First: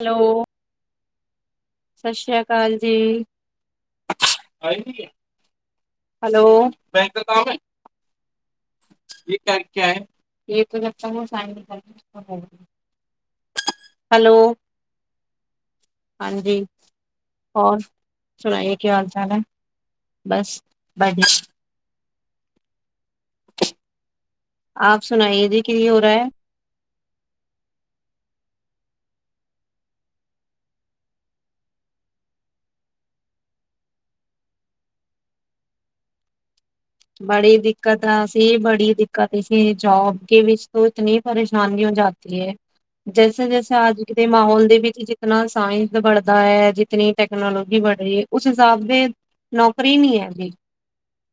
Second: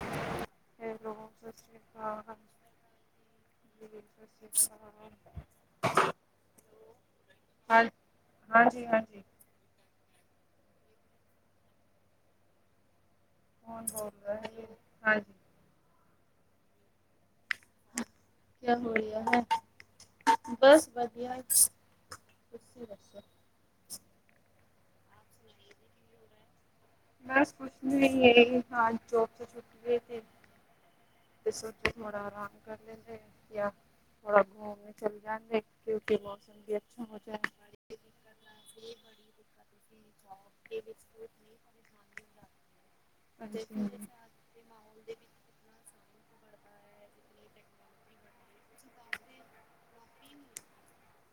Hello [inaudible] ਸਤਿ ਸ੍ਰੀ ਅਕਾਲ ਅਕਾਲ ਜੀ। ਜੀ ਸਤਿ [unintelligible] ਸ਼੍ਰੀ ਅਕਾਲ ਹੈਲੋ ਬੈਂਕ ਤੱਕ ਆਓਗੇ ਹਾਂ ਹਾਂਜੀ ਹਾਂਜੀ ਜੇ ਬੈਂਕ ਕਿਆ ਐ। ਇਹ ਨਤਾ [inaudible] ਮ ਹੁਣ ਬਸ ਆਏਗੀ ਹਾਂਜੀ। ਹਾਂਜੀ ਹੋਰ ਕਿਆ ਸੁਣਾਈਏ ਕੀ ਹੋ ਹਾਲ ਰਿਹਾ ਚਾਲ ਹੈ? ਬਸ ਬਡੀ ਤੁਸੀ ਦੱਸੋ। ਆਪ ਸੁਣਾਈਏ ਜੀ ਕੀ ਹੋ ਰਿਹਾ ਹੈ। ਬਸ ਕੁਛ ਨੀਂ ਹੈ ਹਜ ਜੋਬ ਤੇ ਛੁੱਟੀ ਹੋ ਤੇ ਸੇ ਥੋੜਾ ਆਰਾਮ ਕਰ ਲੈਂਦੇ ਥੋੜਾ ਘੁੰਮ ਚਲੇ ਜਾਂਦੇ ਕਿਉਂਕਿ ਮੌਸਮ ਕੀ ਬੜੀ ਦਿੱਕਤ ਆ ਸੀ ਬੜੀ ਦਿੱਕਤ ਅ ਸੀ ਜੋਬ ਕੇ ਵਿੱਚ ਇਤਨੀ ਪਰੇਸ਼ਾਨ ਹੋ ਹੈ ਜੈਸੇ ਹਾਂਜੀ ਜੈਸੇ, ਅੱਜ ਦੇ ਮਾਹੌਲ ਦੇ ਵਿੱਚ ਜਿਤਨਾਂ ਸਾਇੰਸ ਬੜਦਾ ਹੈ। ਜਿਤਨੀ ਟੈਕਨੋਲੋਜੀ ਬੜ ਰਹੀ ਹੈ ਉਸ ਹਿਸਾਬ ਦੇ ਨੌਕਰੀ ਨੀਂ ਹੈਗੀ।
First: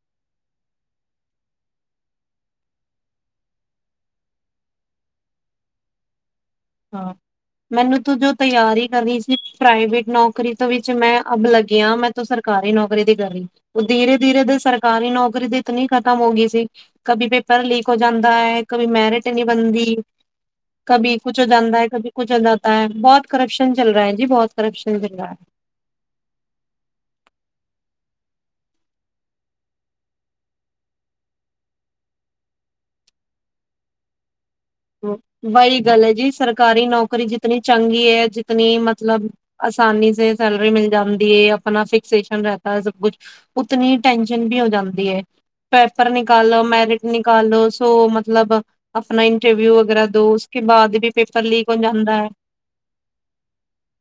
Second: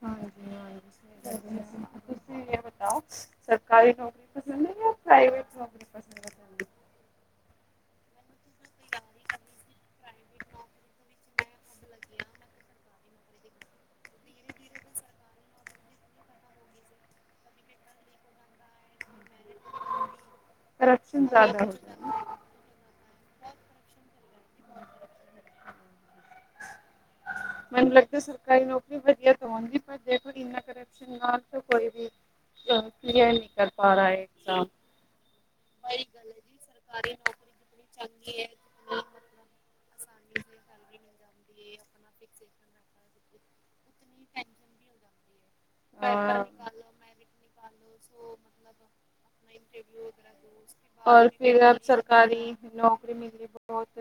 ਹਾਂਜੀ ਹਾਂਜੀ। ਤੁਸੀਂ ਇਹ ਬਤਾਓ ਸਰਕਾਰੀ ਨੌਕਰੀ ਪਸੰਦ ਹੈ ਜਾਂ ਪ੍ਰਾਈਵੇਟ ਪਸੰਦ [unintelligible] ਹਾਂ, ਮੈਨੂੰ ਤੂੰ ਜੋ ਤਿਆਰੀ ਕਰੀ ਸੀ ਪ੍ਰਾਈਵੇਟ ਨੌਕਰੀ ਤੋਂ ਵਿੱਚ ਮੈਂ ਅੱਬ ਲੱਗਿਆ ਮੈਂ ਤੂੰ ਸਰਕਾਰੀ ਨੌਕਰੀ ਦੀ ਕਰਹੀ ਉਹ ਧੀਰੇ ਧੀਰੇ ਦੇ ਸਰਕਾਰੀ ਨੌਕਰੀ ਦੀ ਇਤਨੀ ਖ਼ਤਮ ਹੋ ਗਈ ਸੀ ਕਬੀ ਪੇਪਰ ਲੀਕ ਹੋ ਜਾਂਦਾ ਹੈ ਕਬੀ ਮੈਰਿਟ ਨੀ ਬੰਦੀ ਕਭੀ ਕੁਛ ਹੋ ਜਾਂਦਾ ਹੈ, ਕਭ ਕੁਛ ਹੋ ਜਾਂਤਾ ਹੈ। ਬਹੁਤ ਕਰਪਸ਼ਨ ਚੱਲ ਰਿਹਾ ਹੈ ਜੀ ਬਹੁਤ ਕਰਪਸ਼ਨ ਚੱਲ ਰਿਹਾ ਹੈ। ਮੈਨੂੰ ਲੱਗਦਾ ਸਰਕਾਰੀ ਨੌਕਰੀ ਵਧੀਆ ਹੋਣਗੀ ਪਰੇ [unintelligible] ਕੋਈ ਵੀ ਕਲੀਅਰ ਨਹੀਂ ਕਰ ਪਾ ਰਹਾ ਹੈ। ਵਹੀ ਗੱਲ ਹੈ ਜੀ ਸਰਕਾਰੀ ਨੌਕਰੀ ਜਿਤਨੀ ਚੰਗੀ ਹੈ ਜਿਤਨੀ ਮਤਲਬ ਆਸਾਨੀ ਸੈਲਰੀ ਮਿਲ ਜਾਂਦੀ ਏ ਆਪਣਾ ਫਿਕਸ ਰਹਤਾ ਹੈ ਸਭ ਕੁਛ ਉਤਨੀ ਟੈਂਸ਼ਨ ਵੀ ਹੋ ਜਾਂਦੀ ਹੈ। ਪੇਪਰ ਨਿਕਾਲੋ, ਮੈਰਿਟ ਨਿਕਾਲੋ ਸੋ ਮਤਲਬ ਆਪਣਾ ਗ ਫਿਰ ਜਾਂਦਾ ਹੈ ਸਰਕਾਰੀ ਨੌਕਰੀ ਮਿਲ ਬਹੁਤ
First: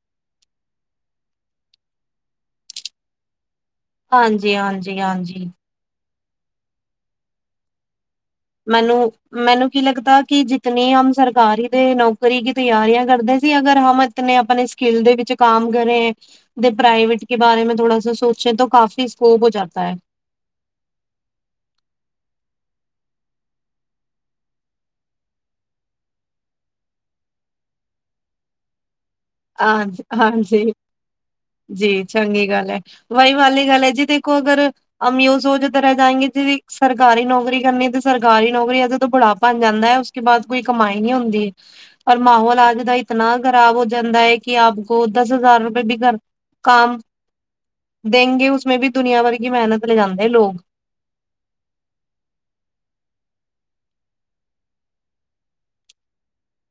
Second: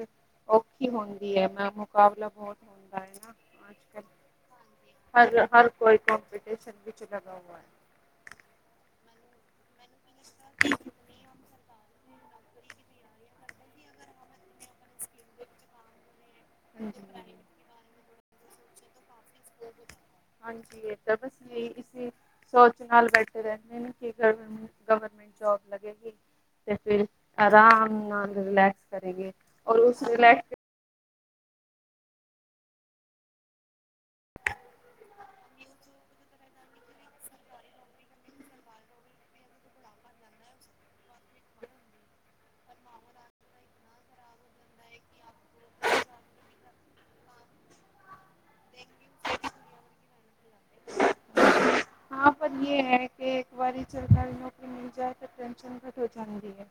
ਔਖੀ ਹੁੰਦੀ ਹੈ ਮੈਂ ਮੁਕਾਬਲਾ ਬਹੁਤ ਹੁੰਦਾ ਹੈ ਨਾਂ। ਹਾਂਜੀ ਹਾਂਜੀ ਹਾਂਜੀ। ਸਟੇਸ਼ਨ ਵਿੱਚ ਲਗਾ ਹਆ ਹੈ। ਮੈਨੂੰ ਹਾਂਜੀ ਮੈਨੂੰ। ਕੀ ਲੱਗਦਾ ਕਿ ਜਿਨੀ ਆਮ ਸਰਕਾਰੀ ਦੇ ਨੌਕਰੀ ਰੀ ਕੀ ਤਿਆਰੀਆਂ ਕਰਦੇ ਸੀ ਅਗਰ ਹਮ ਇਤੇ ਆਪਣੇ ਸਕਿੱਲ ਦੇ ਵਿੱਚ ਕੰਮ ਕਰੇ ਤੇ ਪ੍ਰਾਈਵੇਟ ਕੇ ਬਾਰੇ ਮੈਂ ਥੋੜਾ ਸੋਚਣ ਤੋਂ ਕਾਫੀ ਹਾਂਜੀ ਇਹ ਤਾਂ ਬਸ ਇਹੀ ਇਸ ਸੋ ਨਾਲ ਬੈਠੇ ਰਹਿੰਦੇ ਨੇ ਕਿ ਗਵਰਮੈਂਟ ਜੋਬ ਲਗੇਗੀ ਤੇ ਫਿਰ ਆਰਾਮ ਨਾਲ ਰਿਲੈਕਸ ਕਰੇਗੇ ਔਰ ਹਾਂਜੀ ਉਸ ਰਿਲੈਕਸ ਹਾਂਜੀ। ਜੀ ਚੰਗੀ ਗੱਲ ਹੈ ਵਾਹੀ ਵਾਲੀ ਗੱਲ ਹੈ ਜੀ ਦੇਖੋ ਅਗਰ ਅਮਿਓ ਸੋਜ ਤਰ੍ਹਾਂ ਜਾਏਗੇ ਜ ਸਰਕਾਰੀ ਨੌਕਰੀ ਕਰਨੀ ਤੇ ਸਰਕਾਰੀ ਨੌਕਰੀ ਅੱਜ ਤੋਂ ਬੁੜਾ ਭਣ ਜਾਂਦਾ ਹੈ ਉਸਕੇ ਬਾਅਦ ਕੋਈ ਕਮਾਈ ਨੀ ਹੁੰਦੀ ਹੈ ਪਰ ਮਾਹੌਲ ਅੱਜ ਦਾ ਇਤਨਾ ਖ਼ਰਾਬ ਜਾਂਦਾ ਹੈ ਕਿ ਆਪ ਕੋ ਦਸ ਹਜ਼ਾਰ ਰੁਪਏ ਵੀ ਕਰ ਕਮ ਦਗੇ ਉਸਮੇ ਵੀ ਦੁਨੀਆਂ ਭਰ ਕੀ ਮਿਹਨਤ ਲੈ ਜਾਂਦਾ ਹੈ ਲੋਕ ਪਰ ਇਹ ਹੈ ਕਿ ਇੱਕ ਵਾਰੀ ਸਰਕਾਰੀ ਨੌਕਰੀ ਮਿਲ ਜਾਏ ਤਾਂ ਪੈਂਸ਼ਨ ਘੱਟ ਹੋ ਜਾਂਦੀ ਹੈ।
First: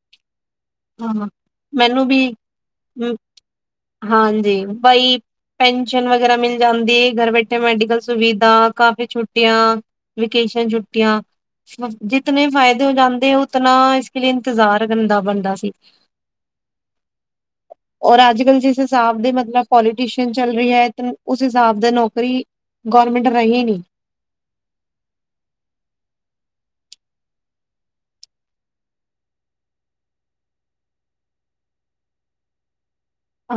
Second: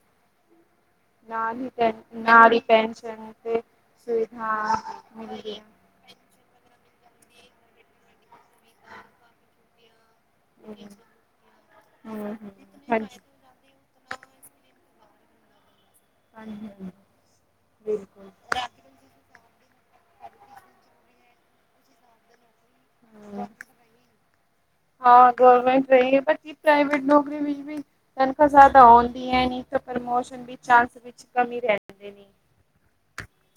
ਹਾਂ ਨਾਲ ਹੀ ਪੈ ਮੈਨੂੰ ਵੀ ਨਾਲ ਹੀ ਪੈਨਸ਼ਨ ਤੇ ਹਾਂਜੀ ਸੁਵਿਧਾ ਬਾਈ ਮਿਲਦੀਆਂ। ਪੈਨਸ਼ਨ ਵਗੈਰਾ ਮਿਲ ਜਾਂਦੀ ਹੈ। ਧਰ ਬੈਠੇ ਮੈਡੀਕਲ ਸੁਵਿਧਾ ਕਾਫੀ ਛੁੱਟੀਆਂ ਵੇਕੇਸ਼ਨ ਛੁੱਟੀਆਂ ਹੂੰ-ਹੂੰ, ਜਿਤਨ ਫਾਇਦੇ ਹੋ ਹਾਂਜੀ। ਜਾਂਦੇ ਉਤਨਾ ਇੰਤਜ਼ਾਰ ਕਰਨ ਦਾ ਬਣਦਾ। ਹਾਂਜੀ-ਹਾਂਜੀ, ਔਰ ਬਿਲਕੁਲ। ਅੱਜ ਕੱਲ੍ਹ ਜਿਸ ਹਿਸਾਬ ਦੇ ਮਤਲਬ ਪੋਲੀਟੀਸ਼ਨਅਨ ਚੱਲ ਰਹੀ ਹੈ। ਉਸ ਹਿਸਾਬ ਦੇ ਨੌਕਰੀ ਗੌਰਮੈਂਟ ਰਹੀ ਨਹੀਂ ਹਾਂ ਗਰਮੈਂਟ ਰਹੀ ਹੈੱਚ ਪ੍ਰਾਈਵੇਟ ਨੌਕਰੀ ਵਿੱਚ ਵੀ ਤਨਖਾਹ ਜ਼ਿਆਦਾ ਆਉਂਦੀ ਹੈ ਨ ਤਾਂ ਪ੍ਰਮੋਸ਼ਨ ਵੀ ਚਾਂਸ ਵਿੱਚ ਕਮੀ ਰਹਿ ਜਾਂ ਦਿੰਦੇ ਨੇ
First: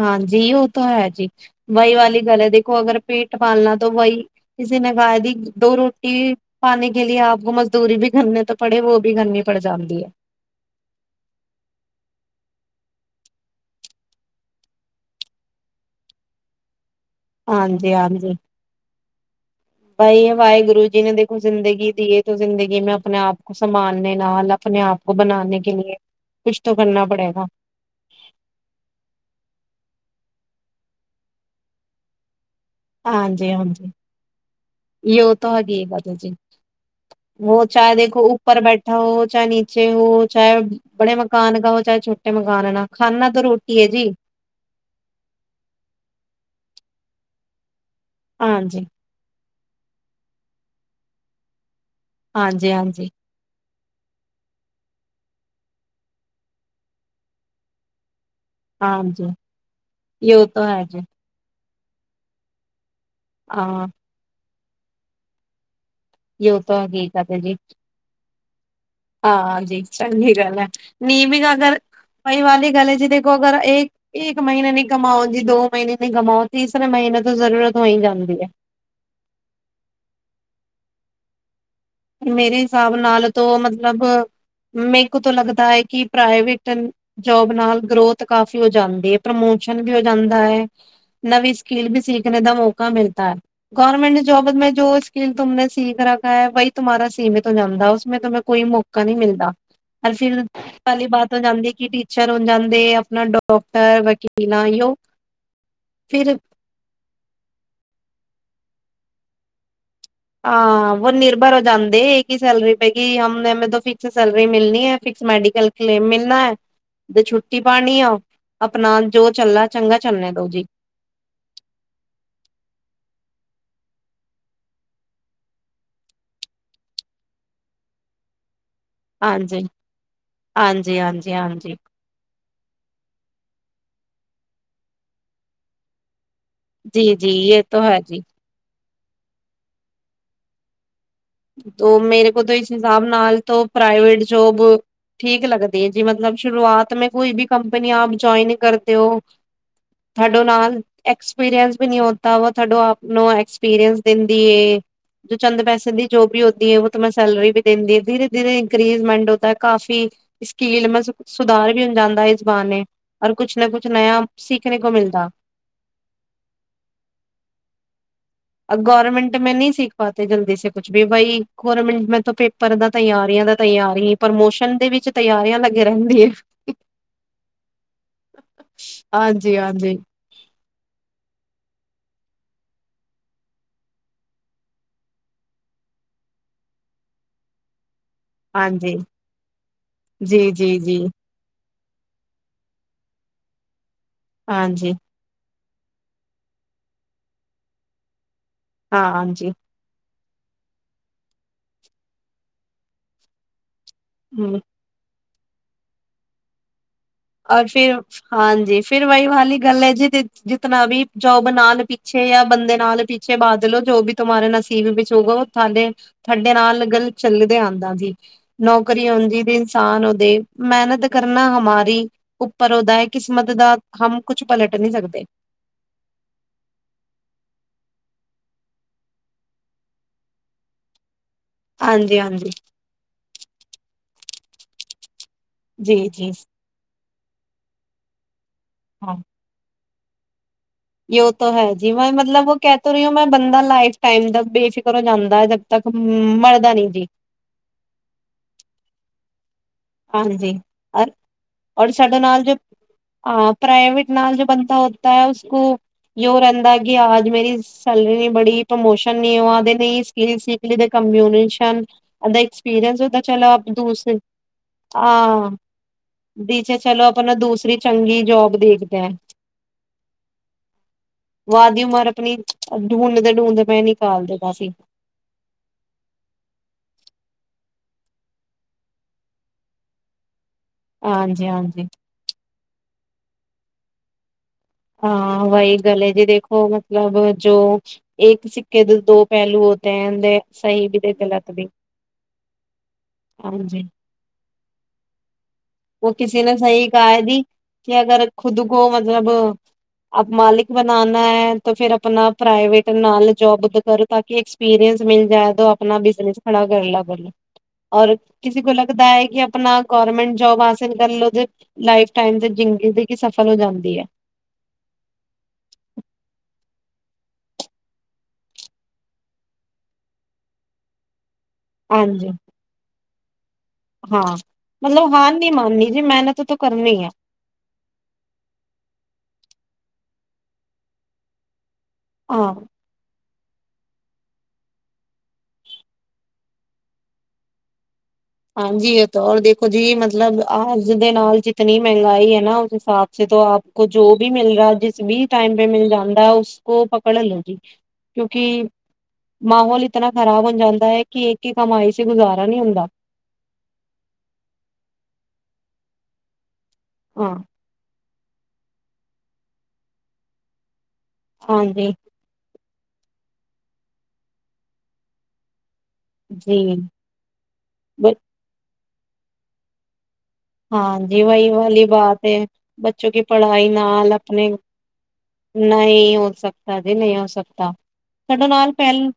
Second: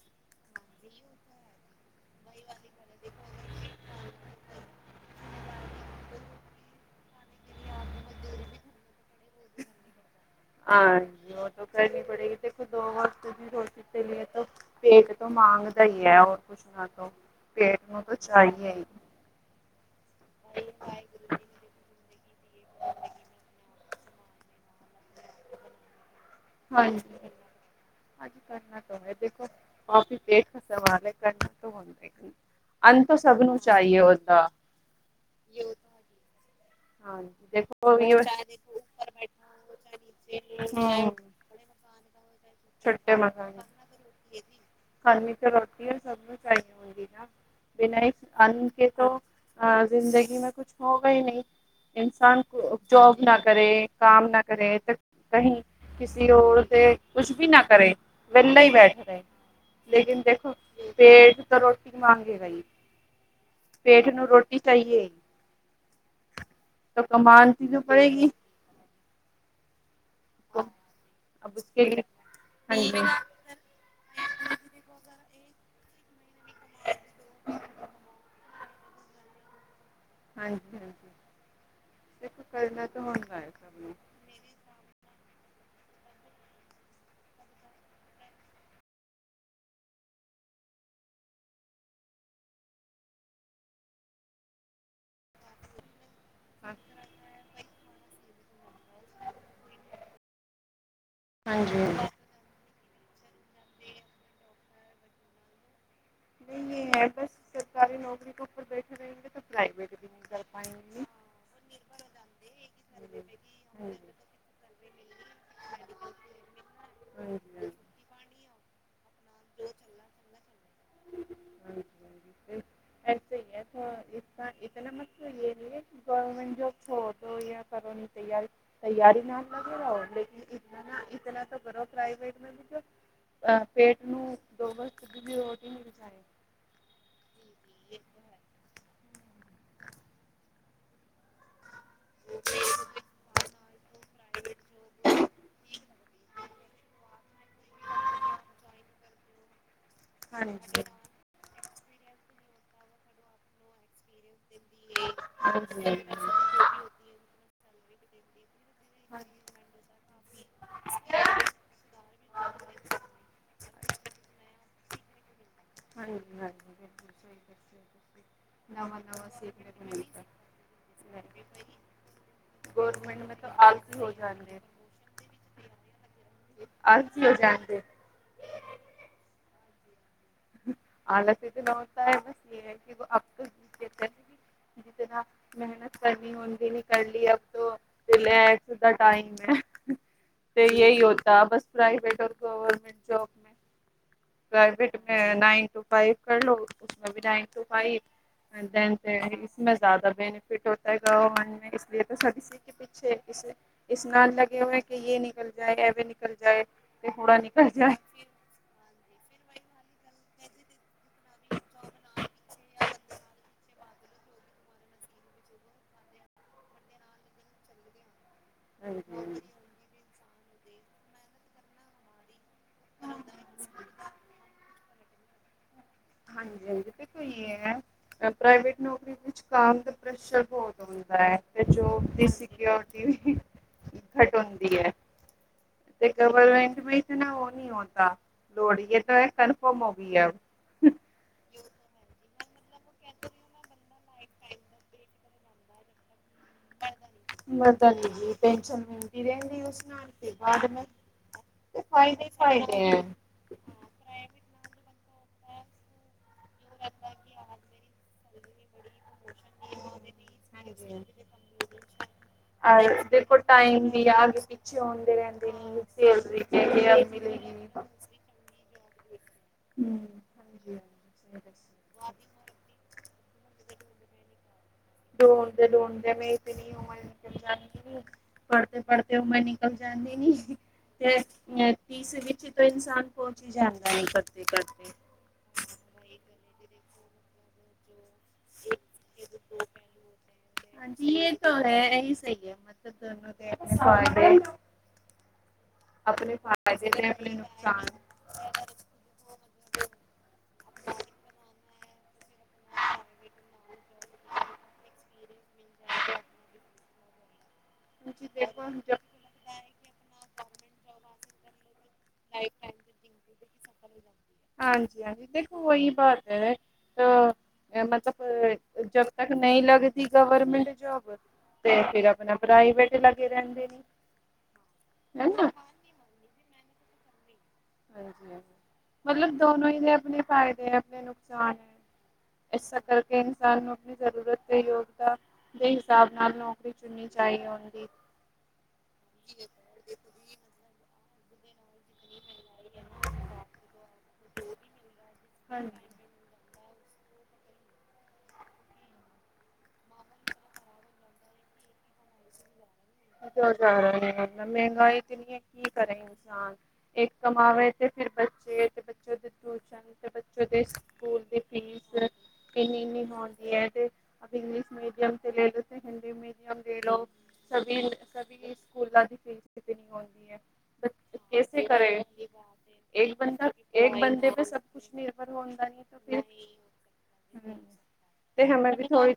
ਹਾਂਜੀ ਉਹ ਤਾਂ ਹੈ ਜੀ [unintelligible] ਗੱਲ ਹੈ ਦੇਖੋ ਅਗਰ ਪੇਟ ਪਾਲਣਾ ਤਾਂ ਬਹੀ ਕਿਸੇ ਨ ਗਾਇ ਦੀ ਦੋ ਰੋਟੀ ਪਾਨੇ ਕੇ ਲਿਏ ਆਪ ਮਜ਼ਦੂਰੀ ਵੀ ਘਰੇ ਤਾਂ ਪੜੇ ਉਹ ਵੀ ਘਰਨੀ ਪੜ ਜਾਂਦੀ ਹੈ। ਹਾਂਜੀ ਉਹ ਤਾਂ ਕਰਨੀ ਪੜੇਗੀ ਦੇਖੋ ਦੋ ਵਫ਼ਤ ਦੀਸ਼ਿਸ਼ ਪੇ ਤੋਂ ਮੰਗਦਾ ਹੀ ਹੈਰ ਕੁਛ ਨਾ ਕੁ ਹਾਂਜੀ ਹਾਂਜੀ। ਭਾਈ ਵਾਹਿਗੁਰੂ ਜੀ ਨੇ ਦੇਖੋ ਜ਼ਿੰਦਗੀ ਦੀਏ ਜ਼ਿੰਦਗੀ ਮੈਂ ਆਪਣੇ ਆਪ ਕੋ ਸਮਾਨ ਨਾਲ ਆਪਣੇ ਆਪ ਕੋ ਬਣਾਣੇ ਕੇ ਲਿਏ ਹਾਂਜੀ ਹਾਂਜੀ ਕਰਨਾ ਤਾਂ ਦੇਖੋ ਕਫੀ ਦੇ ਸਵਾਲ ਕਰ ਤੋਂ ਹ। ਹਾਂਜੀ ਹਾਂਜੀ ਉਹ ਤਾਂ ਹੈਗੀ ਹੈ ਵਤ ਜੀ। ਹੋ ਚਾਹੇ ਦੇਖੋ ਉੱਪਰ ਬੈਠਾ ਹੋ ਚਾਹੇ ਨੀਚੇ ਹੋ ਚਾਹੇ ਬੜੇ ਮਕਾਨ ਕਾ ਹੋ ਚਾਹੇ ਛੋਟੇ [inaudible] [unintelligible] [unintelligible] ਹਾਂਜੀ ਤੋਂ ਹਾਂ, ਜ਼ਿੰਦਗੀ ਮੈਂ ਕੁੱਛ ਹੋਗਾ ਹੀ ਨਹੀਂ ਇਨਸਾਨ ਹਾਂਜੀ ਕੋ ਹਾਂਜੀ ਜੋਬ ਨਾ ਕਰੇ। ਕਾਮ ਨਾ ਕਰੇ ਤੇ ਕਹੀ ਕਿਸੀ ਓਰ ਦੇ ਕੁਛ ਵੀ ਨਾ ਕਰੇ ਵੇਲਾ ਈ ਬੈਠ ਰਹੇ ਹਾਂਜੀ ਲੇਕਨ ਯੋ ਦੇਖੋ ਤਾਂ ਹੈ ਜੀ ਪੇੜ। ਟਾ ਰੋਟੀ ਮੰਗੇ ਗਾ ਈ। ਹਾਂ ਪੇਟ ਨੂੰ ਰੋਟ ਚਾਹੀਏ। ਯੋ ਤਾਂ ਤ ਕਮਾਤੀ ਤੋਂ ਪੜੇਗੀ। ਹਾਂਜੀ, ਚੰਗੀ ਗੱਲ ਐ। [unintelligible] ਪਈ ਵਾਲੀ ਗੱਲ ਹਾਂਜੀ ਐ ਜੀ ਦੇਖੋ ਹਾਂਜੀ ਅਗਰ ਇੱਕ ਇੱਕ ਮਹੀਨੇ ਨੀ ਕਮਾਉਣ ਜੀ ਦੋ ਦੋ ਮਹੀਨੇ ਨੀ ਗਮਾਉ ਤੀਸਰੇ ਮਹੀਨੇ ਤੋਂ ਜ਼ਰੂਰਤ ਹੋ ਈ ਜਾਂਦੀ ਐ ਹਾਂਜੀ, -ਹਾਂਜੀ। ਮੇਰੇ ਹਿਸਾਬ ਨਾਲ ਤੋ ਨੂੰ ਮਤਲਬ ਮੈ ਕੋ ਤੋਂ ਲੱਗ ਕਿ ਪ੍ਰਾਈਵੇਟ ਜੋਬ ਨਾਲ ਗਰੋਥ ਕਾਫੀ ਹੋ ਜਾਂਦੀ ਏ। ਪ੍ਰਮੋਸ਼ਨ ਵੀ ਹੋ ਜਾਂਦਾ ਏ। [unintelligible] [unintelligible] ਕਲੀ ਬਾਤ ਹੋ ਜਾਂਦੀ ਕਿ ਹਾਂਜੀ ਟੀਚਰ ਹੋ ਜਾਂਨ ਦੇ ਆਪਣਾ ਡਾਕਟਰ ਵਕੀਲਾਂ ਯੋਗ ਨਹੀਂ ਇਹ ਹੈ ਬਸ ਸਰਕਾਰੀ ਨੌਕਰੀ ਕੋ ਬੈਠੇ ਰਹੇਗੇ ਤਾਂ ਪ੍ਰਾਈਵੇਟ ਹਾਂ ਵ ਨਿਰਭਰ ਹੋ ਜਾਂਦੇ ਇਹ ਕੀ ਸੈਲਰੀ ਹਾਂਜੀ ਪਏਗੀਮਂ ਤੋਂ ਫਿਕਸ ਹਾਂਜੀ ਸੈਲਰੀ ਮਿਲਣੀ ਏ। ਫਿਕਸ ਮੈਡੀਕਲ ਕਲੇਮ ਮਿਲਣਾ ਏ। ਤੇ ਛੁੱਟੀ ਪਾਉਣੀ ਆ ਆਪਣਾ ਜੋ ਚੱਲਲਾ ਚੰਗਾ ਚੱਲਣਾ ਦੋ ਜੀ [unintelligible] [unintelligible] ਹਾਂਜੀ ਹਾਂਜੀ ਹਾਂਜੀ ਹਾਂਜੀ ਨੋ ਦੋਗਸ [unintelligible] ਮਿਲ ਜਾਹੀ ਜੀ-ਜੀ ਇਹ ਤਾਂ ਹੈ ਜੀ। ਤੋ ਮੇਰੇ ਕੋਲ ਤੇ ਇਸ ਹਿਸਾਬ ਨਾਲ ਤੋ ਪ੍ਰਾਈਵੇਟ ਜੋਬ ਠੀਕ ਲੱਗਦੀ ਏ ਜੀ ਮਤਲਬ ਸ਼ੁਰੂਆਤ ਮੈਂ ਕੋਈ ਵੀ ਕੰਪਨੀ ਆਪ ਜਇਨ ਕਰਦੇ ਹੋ ਤੁਡੋ ਹਾਂਜੀ ਨਾਲ ਹਾਂਜੀ ਐਕਸਪੀਰੀੰਸ ਵੀ ਨੀ ਆਉਂਦਾ ਵਾ ਤੁਡ ਆਪ ਨੂੰ ਐਕਸਪੀਰੀਅੰਸ ਦਿੰ ਦੀ ਜੋ ਹਾਂ ਚੰਦ ਹਾਂਜੀ ਪੈਸੇ ਹਾਂਜੀ ਦੀ ਜੋ ਵੀ ਹੁੰਦੀ ਹੈ ਉਹ ਤਾਂ ਮੈਂ ਸੈਲਰੀ ਵੀ ਦਿੰਦੀ ਹਾਂ ਧੀਰੇ ਧੀਰੇ ਇੰਕੀਮੇਂਟ ਹੁੰਦਾ ਕਾਫੀ ਸਕੀਲ ਮਤਲਬ ਸੁਧਾਰ ਵੀ ਹੋ ਜਾਂਦਾ ਇਸ ਬਾਨੇ ਔਰ ਕੁਛ ਨਾ ਕੁਛ ਨਆ ਸਿਖਨੇ ਦੇਖਨੇ ਕੋ ਮਿਲਦਾ। ਹਾਂ ਹਾਂਜੀ ਸਹੀ, ਨਵਾਂ ਨਵਾਂ ਗਰਮੈਂਟ ਮੈਂ ਨ ਸਿੱਖਣੇ ਨੂੰ ਸਿੱਖ ਮਿਲਦਾ ਪਾਤੇ ਜਲਦੀ ਸੇ ਕੁਛ ਵੀ ਬਈ ਗਾਰਮੈਂਟ ਮ ਪੇਪਰ ਦਾ ਗੌਰਮੈਂਟ ਤਯਰੀਆਂ ਦਾ ਮਤਲਬ ਆਲਸੀ ਹੋ ਤਯਰੀ ਜਾਂਦੇ ਪ੍ਰਮੋਸ਼ਨ ਦੇ ਵਿਚ ਤਯਰੀਆਂ ਲਗੇ ਰਹਿੰਦੀ ਆ ਆਲਸੀ ਹੋ ਜਾਂਦੇ ਹਾਂਜੀ ਹਾਂਜੀ ਹਾਲਤ ਇਤਨਾ ਹੋਤਾ ਹੈ ਬਸ ਇਹ ਹੈ ਕਿ ਅ ਜਨਾ ਮਿਹਨਤ ਕਰਨੀ ਉਦੇ ਨ ਕਰ ਲਈ ਲੈਧਾ ਹਾਂਜੀ ਟਾਈਮ ਹੈ ਜੀ ਤੇ ਜੀ ਜੀ ਇਹੀ ਹੋਤਾ ਬਸ ਪ੍ਰਾਈਵੇਟ ਔਰ ਗਵਰਮੈਂਟ ਜੌਬ ਮੈਂ, ਹਾਂਜੀ, ਨਾਈਨ ਟੂ ਫਾਈਵ ਕਰ ਲੋ ਉਸੇ ਵੀ ਨਾਈਨ ਟੂ ਫਾਈਵ ਨ ਹਾਂ ਤੇ ਹਾਂਜੀ ਇਸੇ ਜ਼ਿਆਦਾ ਬੇ- ਫਿਟ ਹੋਤਾ ਹੈ ਗਾ ਮਨ ਇਸ ਲਈ ਤਾਂ ਸਭ ਇਸ ਕੇ ਪਿੱਛੇ ਹੈ ਕਿਸੇ ਇਸ ਨਾਲ ਹਮ ਲੱਗੇ ਹੋ ਕਿ ਯੇ ਨੀ, ਨਿਕਲ ਜਾਏ ਐਵੇਂ ਨਿਕਲ ਜਾਏ। ਔਰ ਫਿਰ ਹਾਂਜੀ ਫਿਰ ਵਹੀ ਵਾਲੀ ਗੱਲ ਐ। ਜੇ ਤੇ ਜਿਤਨਾ ਵੀ, ਜੋਬ ਨਾਲ ਪਿੱਛੇ ਜਾਂ ਬੰਦੇ ਨਾਲ ਪਿੱਛੇ ਬਾਦਲੋ ਜੋ ਵੀ ਤੁਮਾਰਾਰੇ ਨਸੀਬ ਵਿੱਚ ਹੋਗਾ ਉਹ ਥੱਲੇ ਥਡੇ ਨਾਲ ਗੱਲ ਚੱਲਦੇ ਆਉਂਦਾ ਜੀ। ਨੌਕਰੀ ਹਾਂਜੀ। ਆਦੀ ਤੇ ਇਨਸਾਨ ਉਹਦੇ ਮਿਹਨਤ ਕਰਨਾ ਹਮਾਰੀ ਉੱਪਰ ਉਹਦਾ ਹੈ ਕਿਸਮਤ ਦਾ ਹਮ ਕੁਛ ਪਲਟ ਨਹੀਂ ਸਕਦੇ। ਹਾਂਜੀ ਹਾਂਜੀ। ਦੇਖੋ ਇਹ ਹੈ ਪ੍ਰਾਈਵੇਟ ਨੌਕਰੀ ਵਿੱਚ ਕਮ ਦਾ ਪ੍ਰੈਸ਼ਰ ਬਹੁਤ ਹੁੰਦਾ ਹੈ। ਜੋ ਹਾਂਜੀ ਦੇ ਹਾਂਜੀ ਸਕਿਉਰਟੀ ਵੀ, ਘੱਟ ਹੁੰਦੀ ਹੈ, ਜੀ ਜੀ ਗਵਰਮੈਂਟ ਵੀ ਇਤਨਾ ਉਹ ਨਹੀਂ ਹੋਤਾ ਲੋਡ। ਇਹ ਹਾਂ ਹੈ ਕਨਫਰਮ ਵੀ ਆ, ਯ ਤਾਂ ਹੈ ਜੀ। ਮੈਂ ਮਤਲਬ ਉਹ ਕਹਿ ਤੋ ਰਹੀ ਹੋ ਮੈਂ ਬੰਦਾ ਲਾਈਫ ਟੈਮ ਦਾ ਬੇਫਿਕਰ ਹੋ ਜਾਂਦਾ। ਜਦ ਤੱਕ ਮਰਦਾ ਨੀ ਜੀ। ਪਤਾ ਨੀ ਜੀ ਟੈਨਸ਼ਨ ਮਿਲਦੀ ਰਹਿੰਦੀ ਉਸ ਹਾਂਜੀ ਔਰ ਸਾਡੇ ਫ਼ਾਇਦੇ ਹੀ ਨਾਲ ਜੋ ਫ਼ਾਇਦੇ ਹੈ। ਹਾਂ ਪ੍ਰਾਈਵੇਟ ਨਾਲ ਜੋ ਬੰਦਾ ਹੋਦਾ ਹੈ। ਗ [unintelligible] ਰਹਿੰਦਾ ਕਿ ਆਜ ਮੇਰੀ ਸੈਲਰੀ ਬੜੀ ਪ੍ਰਮੋਸ਼ਨ ਨੀ ਹੁਆ ਦੈਨਿਕ ਐ ਸਕਿਲ ਸੀਖ ਲੀ ਦਾ ਕਿਮੋਉਨੇਸਨ ਐਕਸਪੀਰੀਸ [unintelligible] ਹਿੰਦੇ ਚੰਗੀ ਜੋਬ ਦੇਖਦੇ ਹੈ [unintelligible] ਵਾ ਦੀ ਉਮਾਰ ਆਪਣੀ ਡੁਡਦੇ--' ਤੂੰ ਤੇ ਮੈਂ ਨਿਕਾਲ ਦੇਣਾ ਸੀ? ਡੂੰਦੇ ਡੂੰਦੇ ਮੈਂ ਨਿਕਲ ਜਾਂਦੀ। ਪੜ੍ਹਦੇ ਪੜ੍ਹਦੇ। ਉਹ ਮੈਂ ਨਿਕਲ ਜਾਂਦੀ ਨੀ। ਤੇ ਹਾਂਜੀ ਹਾਂਜੀ ਤਸਲੀਛ ਤੋਂ ਇਨਸਾਨ। ਉਹ ਚੀ ਜਾਣਕਾਰੀ ਕਦੋਂ? ਹਾਂ ਵਹੀ ਗਲੇ ਦੀ ਦੇਖੋ ਅਗਰ। ਮਤਲਬ ਜੋੋ। ਇੱਕ ਸਿੱਕੇ ਦੇ ਦੋ ਪਹਿਲੂ ਹੋਤੇ ਹੈ ਦੇ ਸਹੀ ਵੀ ਤੇ ਹਾਂਜੀ ਇਹ ਗਲਤ ਤਾਂ ਵੀ ਹੈ, ਇਹੀ ਸਹੀ ਹੈ, ਮਤਲਬ ਦੋਨੋਂ ਦੇ ਆਪਣੇ ਹਾਂਜੀ ਫਾਇਦੇ, ਉਹ ਆਪਣੇ ਕਿਸੇ ਨੇ ਸਹੀ ਫਾਇਦੇ ਤੇ ਕਿਹਾ ਆਪਣੇ ਜੀ ਨੁਕਸਾਨ। ਕਿ ਅਗਰ ਖੁਦ ਕੋ ਮਤਲਬ। ਆਪ ਮਾਲਿਕ ਬਨਾਨਾ ਹੈ ਤਾਂ ਫੇਰ ਆਪਣਾ? ਪ੍ਰਾਈਵੇਟ ਨਾਲ ਜੋਬ ਕਰੋ ਤਾਂ ਕਿ ਐਕਸਪੀਰੀੰਸ ਮਿਲ ਜਾ ਆਪਣਾ ਬਿਜਨਸ ਖੜਾ ਕਰ ਲਾ। ਵੱਲੋਂ। ਔਰ ਹਾਂਜੀ ਦੇਖੋ, ਕਿਸੇ ਕੋ ਲੱਗਦਾ ਹੈ ਕਿ ਆਪਣਾ ਗੌਰਮਿੰਟ ਜੋਬ ਹਾਸਿਲ ਕਰਲੋ ਤੇ ਵਾਈਫ਼ ਟਾਈਮ ਤੇ ਜ਼ਿੰਦਗੀ ਸਫਲ ਹੋ ਜਾਂਦੀ ਹੈ? ਜੀ ਹਾਂਜੀ ਦੇਖੋ ਉਹੀ ਬਾਤ ਹੈ। ਮਤਲਬ ਜਦ ਤੱਕ ਨਹੀਂ ਲੱਗਦੀ ਗਵਰਮੈਂਟ ਜੌਬ? ਤੇ ਫਿਰ ਹਾਂਜੀ ਆਪਣਾ। ਪ੍ਰਾਈਵੇਟ ਲੱਗੇ ਰਹਿੰਦੇ ਹੈ? ਨੇ, ਹਾਂ ਮਤਲਬ ਹਾਰ ਨੀ ਨਾ। ਮਾਨਣੀ ਜੀ ਮਿਹਨਤ ਤੋਂ? ਕਰਨੀ ਆ। ਹਾਂਜੀ ਮਤਲਬ ਦੋਨੋ ਨੇ ਆਪਣੇ ਫਾਇਦੇ ਹੈ ਆਪਣੇ ਨੁਕਸਾਨ ਹੈ। ਹਾਂ ਐਸਾ ਕਰਕੇ। ਸਾਨੂੰ ਨੂੰ ਆਪਣੀ ਜ਼ਰੂਰਤ ਤੇ ਯੋਗਤਾ ਦੇ ਹਿਸਾਬ ਨਾਲ ਨੌਕਰੀ ਚੁਨਣੀ ਚਾਹੀ ਹੁੰਦੀ ਹੈ। ਹਾਂਜੀ ਇਹ ਦੌਰ ਦੇਖੋ ਜੀ ਮਤਲਬ ਆਜ। ਦੇ ਨਾਲ। ਇਤਨੀ ਮਹਿੰਗਾਈ ਹੈ ਨਾ। ਉਸ ਹਿਸਾਬ ਆਪ ਕੋ ਜੋ ਵੀ ਮਿਲ ਰਿਹਾ। ਜਿਸ ਵੀ ਟਾਈਮ ਪੇ ਮਿਲ ਹਾਂਜੀ ਜਾਂਦਾ ਉਸ। ਕੋ ਪਕੜ ਲੋ ਜੀ ਕਿਉਂਕਿ ਮਾਹੌਲ ਇਤਨਾ ਖ਼ਰਾਬ ਹੋ ਜਾਂਦਾ ਹੈ ਕਿ ਇੱਕ ਹੀ ਕਮਾਈ ਸੇ ਗੁਜ਼ਾਰਾ ਨਹੀਂ ਹੁੰਦਾ? ਕਿਉਂ ਜਾ ਰਿਹਾ ਅਮਨ ਮਹਿੰਗਾਈ ਇਤਨੀ ਹੈ ਕੀ ਕਰੇ? ਇੱਕ ਕਮਾਵੇ ਤੇ। ਫਿਰ ਬੱਚੇ ਤੇ ਬੱਚੇ ਦੇ ਟਿਊਸ਼ਨ ਤੇ ਬੱਚੇ ਦੇ। ਸਕੂਲ ਦੀ ਹਾਂਜੀ। ਫੀਸ ਇੰਨੀ ਇੰਨੀ ਆਉਂਦੀ ਹੈ ਤੇ ਅਸੀਂ ਇੰਗਲਿਸ਼ ਮੀਡੀਅਮ ਤੇ ਲੈ ਲਏ। ਜੀ। ਕਵੀ ਇੰਗਲੀਸ਼ ਕਵੀ ਫ਼ੀਸ। ਸਕੂਲਾਂ ਦੀ ਫੀਸ ਕਿਤਨੀ ਆਉਦੀ ਹੈ? ਹਾਂਜੀ ਵਹੀ ਕੈਸੇ ਵਾਲੀ ਕਰੇ ਬਾਤ ਹੈ ਬੱਚੋਂ ਇੱਕ ਕੀ ਬੰਦਾ ਪੜ੍ਹਾਈ ਇੱਕ ਨਾਲ ਬੰਦੇ ਪੇ ਆਪਣੇ ਸਭ ਕੁਛ ਨਿਰਭਰ ਹੁੰਦਾ ਤਾਂ ਨਹੀਂ ਫਿਰ ਹੋ ਸਕਦਾ ਜੀ ਨਹੀਂ ਹੋ ਹਮ ਸਕਦਾ ਸਾਡੇ ਨਾਲ ਪਹਿਲ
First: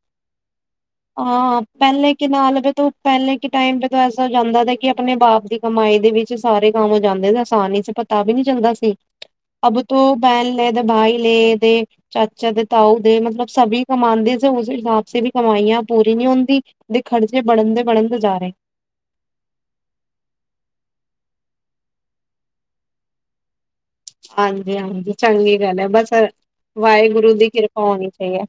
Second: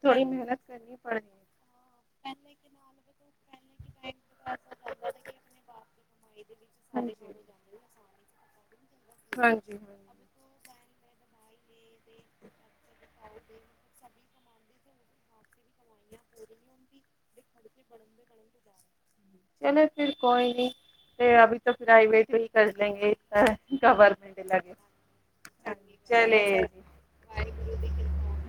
ਹਾਂ ਪਹਿਲੇ ਕਿ ਨਾਲ ਤੂੰ। ਪਹਿਲੇ ਕੇ ਟਾਈਮ ਪੇ ਤੋਂ ਐਸਾ ਜਾਂਦਾ ਕਿ ਆਪਣੇ ਬਾਪ ਦੀ ਕਮਾਈ ਹੈ? ਵਿੱਚ ਸਾਰੇ ਕੰਮ ਹੋ ਜਾਂਦੇ ਆਸਾਨੀ ਸੀ ਪਤਾ ਵੀ ਨੀ ਚੰਦਾ ਸੀ ਵੀ ਨਹੀਂ ਅਭ ਤੋਂ ਬੈਨ ਲੈਦਾ ਬਾਈ ਲਏ ਦੇ ਚਾਚਾ ਦੇ ਤਾਊ ਦੇ ਮਤਲਬ ਸਭ ਕਮਾਉਂਦੇ ਸੀ ਉਸਦੇ ਹਿਸ ਵੀ ਕਮਾਈ ਐ ਪੂਰੀ ਨਹੀਂ ਹੁੰਦੀ ਹਾਂਜੀ ਦੇ ਹਾਂਜੀ ਖਰਚੇ ਬਣਨ ਦੇ ਬੜਨਦੇ ਜਾ ਰਹੇ ਅਭੀ ਤਾਂ ਪ੍ਰਾਈਵੇਟ ਹੀ ਕਰ ਲੈਂਗੇੇ ਇ ਹਾਂਜੀ-ਹਾਂਜੀ ਚੰਗੀ ਗੱਲ ਹੈ। ਬਸ ਵਾਹਿਗੁਰੂ ਦੀ ਕਿਰਪਾ ਹੋਣੀ ਚਾਹੀ ਹੈ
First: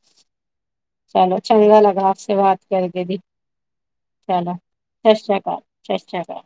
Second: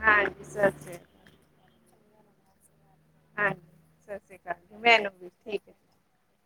ਚਲੋ ਚੰਗਾ ਲਗਾ [inaudible] ਕਰਕੇ ਜੀ ਹਾਂਜੀ ਸਤਿ ਸ਼੍ਰੀ ਚਲੋ, ਅਕਾਲ ਜੀ ਮੈਨੂੰ ਸਤਿ ਵੀ ਸ੍ਰੀ ਠੀਕ ਹੈ ਅਕਾਲ-ਸਤਿ ਸ੍ਰੀ ਅਕਾਲ